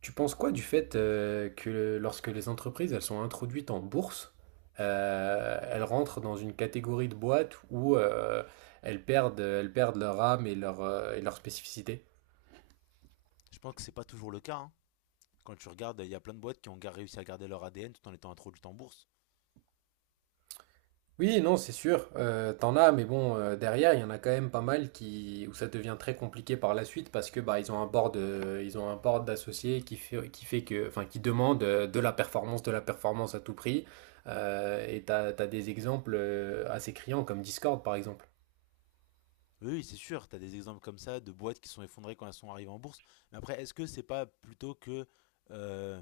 Tu penses quoi du fait que lorsque les entreprises elles sont introduites en bourse, elles rentrent dans une catégorie de boîtes où elles perdent leur âme et et leur spécificité? Je pense que c'est pas toujours le cas, hein. Quand tu regardes, il y a plein de boîtes qui ont réussi à garder leur ADN tout en étant introduites en bourse. Oui, non, c'est sûr, t'en as, mais bon, derrière, il y en a quand même pas mal qui, où ça devient très compliqué par la suite parce que bah, ils ont un board, ils ont un board d'associés qui fait que, enfin, qui demande de la performance à tout prix. Et t'as des exemples assez criants comme Discord, par exemple. Oui, oui, c'est sûr, tu as des exemples comme ça de boîtes qui sont effondrées quand elles sont arrivées en bourse. Mais après, est-ce que c'est pas plutôt que euh,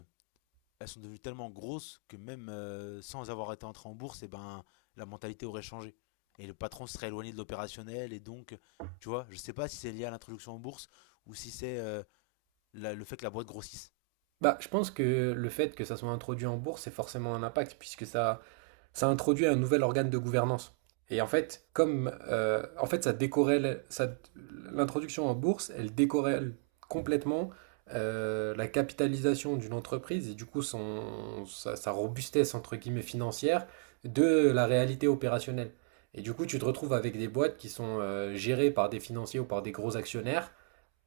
elles sont devenues tellement grosses que même sans avoir été entrées en bourse, et ben, la mentalité aurait changé et le patron se serait éloigné de l'opérationnel, et donc, tu vois, je sais pas si c'est lié à l'introduction en bourse ou si c'est le fait que la boîte grossisse. Bah, je pense que le fait que ça soit introduit en bourse, c'est forcément un impact, puisque ça, ça introduit un nouvel organe de gouvernance. Et en fait, comme en fait, ça décorrèle, ça, l'introduction en bourse, elle décorrèle complètement la capitalisation d'une entreprise et du coup son, sa, sa robustesse entre guillemets financière de la réalité opérationnelle. Et du coup, tu te retrouves avec des boîtes qui sont gérées par des financiers ou par des gros actionnaires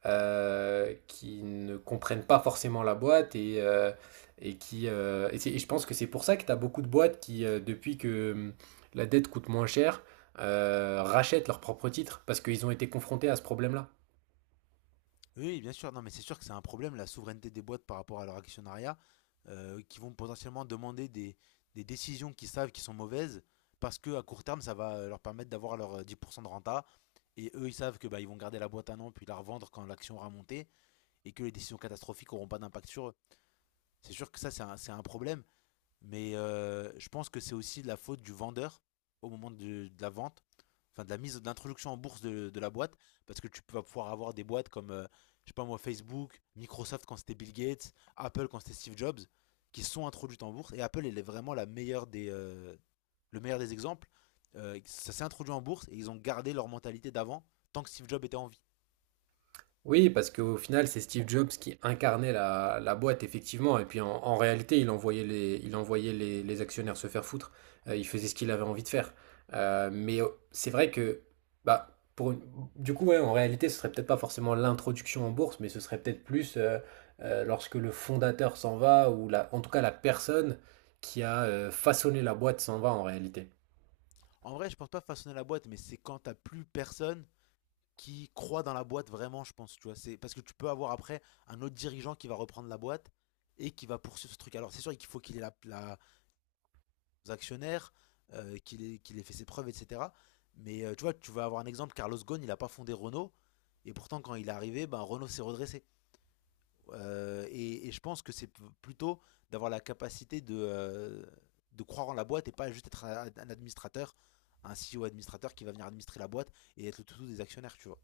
qui ne comprennent pas forcément la boîte et qui et je pense que c'est pour ça que tu as beaucoup de boîtes qui depuis que la dette coûte moins cher rachètent leurs propres titres parce qu'ils ont été confrontés à ce problème-là. Oui, bien sûr. Non, mais c'est sûr que c'est un problème, la souveraineté des boîtes par rapport à leur actionnariat, qui vont potentiellement demander des décisions qu'ils savent qui sont mauvaises, parce que à court terme, ça va leur permettre d'avoir leur 10% de renta. Et eux, ils savent que bah, ils vont garder la boîte un an, puis la revendre quand l'action aura monté, et que les décisions catastrophiques n'auront pas d'impact sur eux. C'est sûr que ça, c'est un problème. Mais je pense que c'est aussi la faute du vendeur au moment de la vente, enfin de la mise, de l'introduction en bourse de la boîte, parce que tu vas pouvoir avoir des boîtes comme, je sais pas moi, Facebook, Microsoft quand c'était Bill Gates, Apple quand c'était Steve Jobs, qui sont introduites en bourse. Et Apple, elle est vraiment la meilleure le meilleur des exemples. Ça s'est introduit en bourse et ils ont gardé leur mentalité d'avant tant que Steve Jobs était en vie. Oui, parce qu'au final, c'est Steve Jobs qui incarnait la, la boîte, effectivement. Et puis en, en réalité, il envoyait les actionnaires se faire foutre. Il faisait ce qu'il avait envie de faire. Mais c'est vrai que, bah, pour une- du coup, ouais, en réalité, ce serait peut-être pas forcément l'introduction en bourse, mais ce serait peut-être plus lorsque le fondateur s'en va, ou la, en tout cas la personne qui a façonné la boîte s'en va en réalité. En vrai, je pense pas façonner la boîte, mais c'est quand t'as plus personne qui croit dans la boîte vraiment, je pense, tu vois. C'est parce que tu peux avoir après un autre dirigeant qui va reprendre la boîte et qui va poursuivre ce truc. Alors c'est sûr qu'il faut qu'il ait aux actionnaires, qu'il ait fait ses preuves, etc. Mais tu vois, tu vas avoir un exemple, Carlos Ghosn, il n'a pas fondé Renault, et pourtant quand il est arrivé, ben, Renault s'est redressé. Et je pense que c'est plutôt d'avoir la capacité de croire en la boîte, et pas juste être un administrateur, un CEO administrateur qui va venir administrer la boîte et être le toutou des actionnaires, tu vois.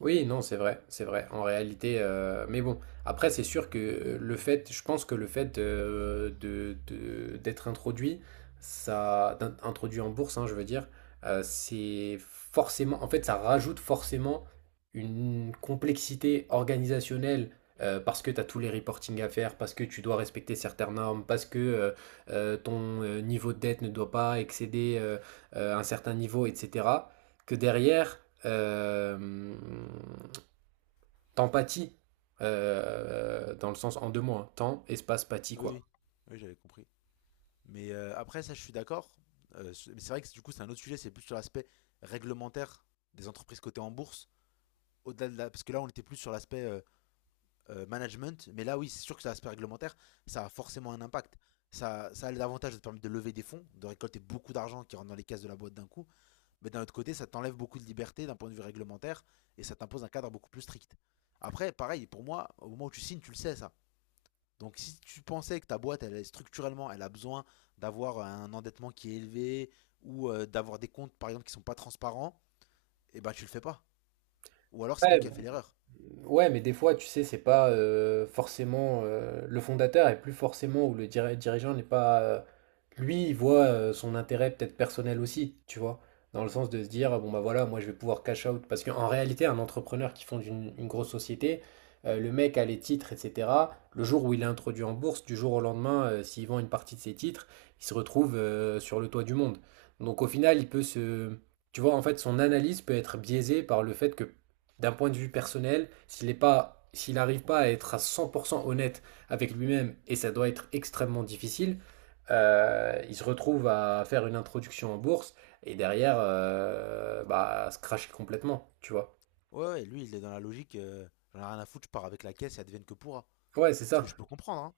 Oui, non, c'est vrai, c'est vrai. En réalité, mais bon, après, c'est sûr que le fait, je pense que le fait d'être introduit, ça, introduit en bourse, hein, je veux dire, c'est forcément, en fait, ça rajoute forcément une complexité organisationnelle parce que tu as tous les reporting à faire, parce que tu dois respecter certaines normes, parce que ton niveau de dette ne doit pas excéder un certain niveau, etc que derrière, euh, t'empathies, dans le sens en deux mots, hein, temps, espace, pathie, Oui, quoi. oui, oui, j'avais compris. Mais après, ça, je suis d'accord. C'est mais c'est vrai que du coup, c'est un autre sujet, c'est plus sur l'aspect réglementaire des entreprises cotées en bourse. Au-delà de parce que là, on était plus sur l'aspect management. Mais là, oui, c'est sûr que c'est l'aspect réglementaire, ça a forcément un impact. Ça a l'avantage de te permettre de lever des fonds, de récolter beaucoup d'argent qui rentre dans les caisses de la boîte d'un coup. Mais d'un autre côté, ça t'enlève beaucoup de liberté d'un point de vue réglementaire, et ça t'impose un cadre beaucoup plus strict. Après, pareil, pour moi, au moment où tu signes, tu le sais, ça. Donc si tu pensais que ta boîte, elle, structurellement, elle a besoin d'avoir un endettement qui est élevé ou d'avoir des comptes, par exemple, qui sont pas transparents, eh ben tu le fais pas. Ou alors c'est toi Ouais, qui as fait l'erreur. ouais, mais des fois, tu sais, c'est pas forcément le fondateur et plus forcément ou le dirigeant n'est pas lui, il voit son intérêt peut-être personnel aussi, tu vois, dans le sens de se dire bon bah voilà, moi je vais pouvoir cash out parce qu'en réalité, un entrepreneur qui fonde une grosse société, le mec a les titres, etc. Le jour où il est introduit en bourse, du jour au lendemain, s'il vend une partie de ses titres, il se retrouve sur le toit du monde. Donc au final, il peut se, tu vois, en fait, son analyse peut être biaisée par le fait que d'un point de vue personnel, s'il n'arrive pas à être à 100% honnête avec lui-même, et ça doit être extrêmement difficile, il se retrouve à faire une introduction en bourse et derrière, bah, à se cracher complètement, tu vois. Ouais, ouais, lui, il est dans la logique, j'en ai rien à foutre, je pars avec la caisse et advienne que pourra. Ouais, c'est Ce que ça. je peux comprendre, hein.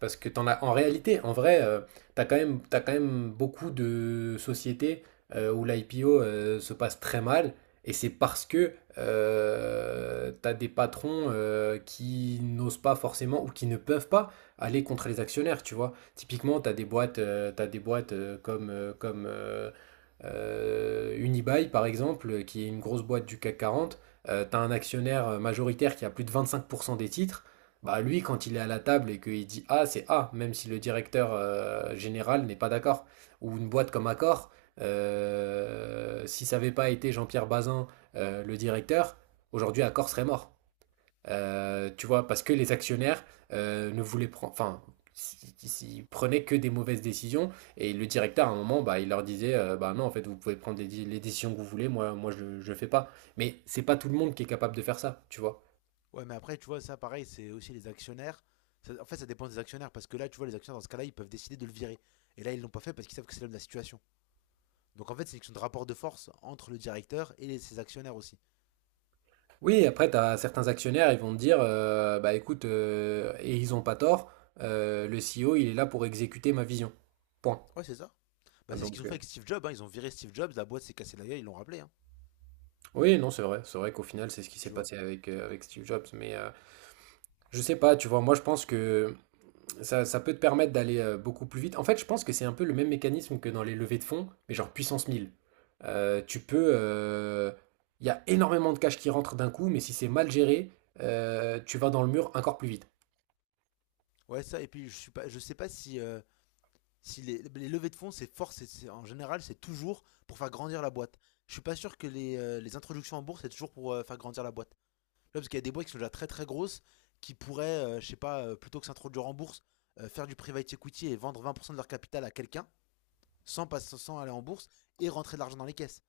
Parce que t'en as, en réalité, en vrai, t'as quand même beaucoup de sociétés où l'IPO se passe très mal, et c'est parce que t'as des patrons qui n'osent pas forcément ou qui ne peuvent pas aller contre les actionnaires, tu vois. Typiquement, t'as des boîtes comme, comme Unibail, par exemple, qui est une grosse boîte du CAC quarante, tu as un actionnaire majoritaire qui a plus de 25% des titres. Bah lui, quand il est à la table et qu'il dit A, c'est A, même si le directeur général n'est pas d'accord. Ou une boîte comme Accor, si ça n'avait pas été Jean-Pierre Bazin, le directeur, aujourd'hui Accor serait mort. Tu vois, parce que les actionnaires ne voulaient prendre, enfin, s- ils prenaient que des mauvaises décisions. Et le directeur, à un moment, bah, il leur disait, bah non, en fait, vous pouvez prendre les décisions que vous voulez. Moi, moi, je fais pas. Mais c'est pas tout le monde qui est capable de faire ça, tu vois. Ouais, mais après, tu vois, ça, pareil, c'est aussi les actionnaires. En fait, ça dépend des actionnaires, parce que là, tu vois, les actionnaires, dans ce cas-là, ils peuvent décider de le virer. Et là, ils l'ont pas fait parce qu'ils savent que c'est l'homme de la situation. Donc en fait, c'est une question de rapport de force entre le directeur et ses actionnaires aussi. Oui, après, t'as certains actionnaires, ils vont te dire, bah écoute, et ils ont pas tort. Le CEO, il est là pour exécuter ma vision. Point. Ouais, c'est ça. Bah, c'est ce qu'ils Donc, ont fait avec Steve Jobs, hein. Ils ont viré Steve Jobs, la boîte s'est cassée la gueule, ils l'ont rappelé, hein. oui, non, c'est vrai. C'est vrai qu'au final, c'est ce qui s'est Tu vois. passé avec, avec Steve Jobs. Mais je sais pas, tu vois, moi je pense que ça peut te permettre d'aller beaucoup plus vite. En fait, je pense que c'est un peu le même mécanisme que dans les levées de fonds, mais genre puissance 1000. Tu peux. Il y a énormément de cash qui rentre d'un coup, mais si c'est mal géré, tu vas dans le mur encore plus vite. Ouais, ça. Et puis, je suis pas, je sais pas si les levées de fonds, c'est fort. En général, c'est toujours pour faire grandir la boîte. Je suis pas sûr que les introductions en bourse, c'est toujours pour faire grandir la boîte. Tu vois, parce qu'il y a des boîtes qui sont déjà très très grosses qui pourraient, je sais pas, plutôt que s'introduire en bourse, faire du private equity et vendre 20% de leur capital à quelqu'un sans aller en bourse et rentrer de l'argent dans les caisses.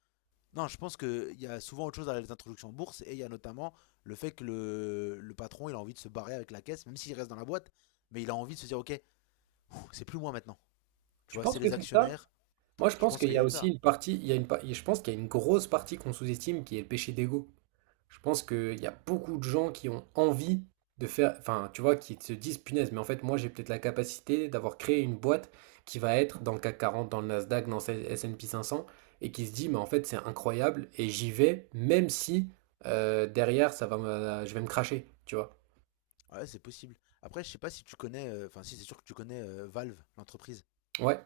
Non, je pense qu'il y a souvent autre chose derrière les introductions en bourse, et il y a notamment le fait que le patron il a envie de se barrer avec la caisse, même s'il reste dans la boîte, mais il a envie de se dire ok, pff, c'est plus moi maintenant. Tu Tu vois, c'est penses que les c'est ça? actionnaires. Moi, je Je pense pense qu'il qu'il y y a a de aussi ça. une partie, il y a une, pa- je pense qu'il y a une grosse partie qu'on sous-estime qui est le péché d'ego. Je pense qu'il y a beaucoup de gens qui ont envie de faire, enfin, tu vois, qui se disent, punaise, mais en fait, moi, j'ai peut-être la capacité d'avoir créé une boîte qui va être dans le CAC 40, dans le Nasdaq, dans le S&P 500, et qui se dit, mais en fait, c'est incroyable, et j'y vais, même si derrière, je vais me cracher, tu vois. Ouais, c'est possible. Après, je sais pas si tu connais, enfin si c'est sûr que tu connais Valve, l'entreprise. Ouais.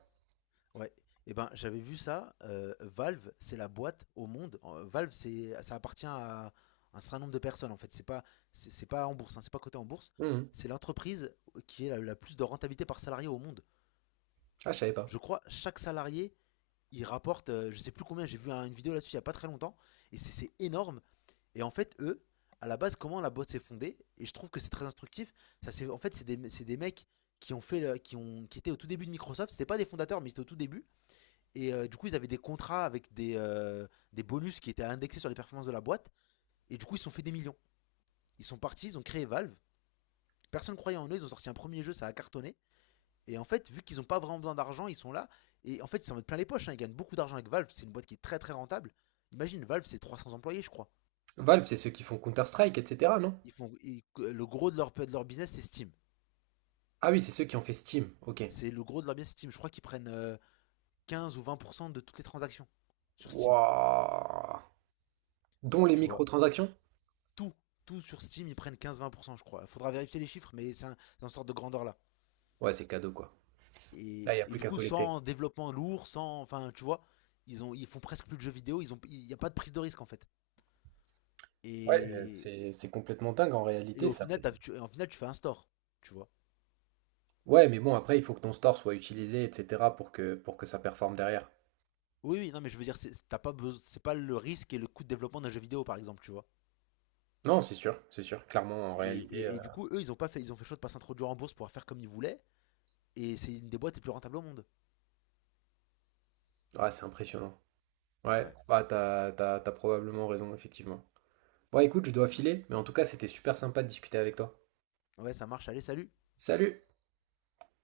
Ouais. Eh ben, j'avais vu ça. Valve, c'est la boîte au monde. Valve, ça appartient à un certain nombre de personnes, en fait. C'est pas en bourse, hein, c'est pas coté en bourse. Mhm. C'est l'entreprise qui est la plus de rentabilité par salarié au monde. Ah, je savais pas. Je crois, chaque salarié, il rapporte, je sais plus combien, j'ai vu une vidéo là-dessus il n'y a pas très longtemps, et c'est énorme. Et en fait, eux, à la base, comment la boîte s'est fondée, et je trouve que c'est très instructif, en fait, c'est des mecs qui ont fait, le- qui ont, qui étaient au tout début de Microsoft, c'était pas des fondateurs, mais c'était au tout début, et du coup, ils avaient des contrats avec des bonus qui étaient indexés sur les performances de la boîte, et du coup, ils se sont fait des millions. Ils sont partis, ils ont créé Valve, personne ne croyait en eux, ils ont sorti un premier jeu, ça a cartonné. Et en fait, vu qu'ils n'ont pas vraiment besoin d'argent, ils sont là. Et en fait, ils s'en mettent plein les poches, hein. Ils gagnent beaucoup d'argent avec Valve. C'est une boîte qui est très très rentable. Imagine, Valve, c'est 300 employés, je crois. Valve, c'est ceux qui font Counter-Strike, etc., non? Ils font, le gros de leur business, c'est Steam. Ah oui, c'est ceux qui ont fait Steam, ok. C'est le gros de leur business, Steam. Je crois qu'ils prennent 15 ou 20% de toutes les transactions sur Steam. Wouah! Dont les Tu vois, microtransactions? tout, tout sur Steam, ils prennent 15-20%, je crois. Il faudra vérifier les chiffres, mais c'est un, c'est sorte de grandeur là. Ouais, c'est cadeau, quoi. Là, il n'y a Et plus du qu'à coup, collecter. sans développement lourd, sans. Enfin, tu vois, ils font presque plus de jeux vidéo. Il n'y a pas de prise de risque en fait. Ouais, Et, c'est complètement dingue en Et réalité, au ça final, fait. En final, tu fais un store, tu vois. Ouais, mais bon, après, il faut que ton store soit utilisé, etc., pour que ça performe derrière. Oui, oui, non, mais je veux dire, c'est t'as pas besoin, c'est pas le risque et le coût de développement d'un jeu vidéo, par exemple, tu vois. Non, c'est sûr, c'est sûr. Clairement, en Et, réalité, et- et du coup, eux, ils ont pas fait, ils ont fait le choix de pas s'introduire en bourse pour faire comme ils voulaient. Et c'est une des boîtes les plus rentables au monde. ouais, c'est impressionnant. Ouais, Ouais, bah, t'as, t'as, t'as probablement raison, effectivement. Bon, écoute, je dois filer, mais en tout cas, c'était super sympa de discuter avec toi. ouais, ça marche. Allez, salut. Salut!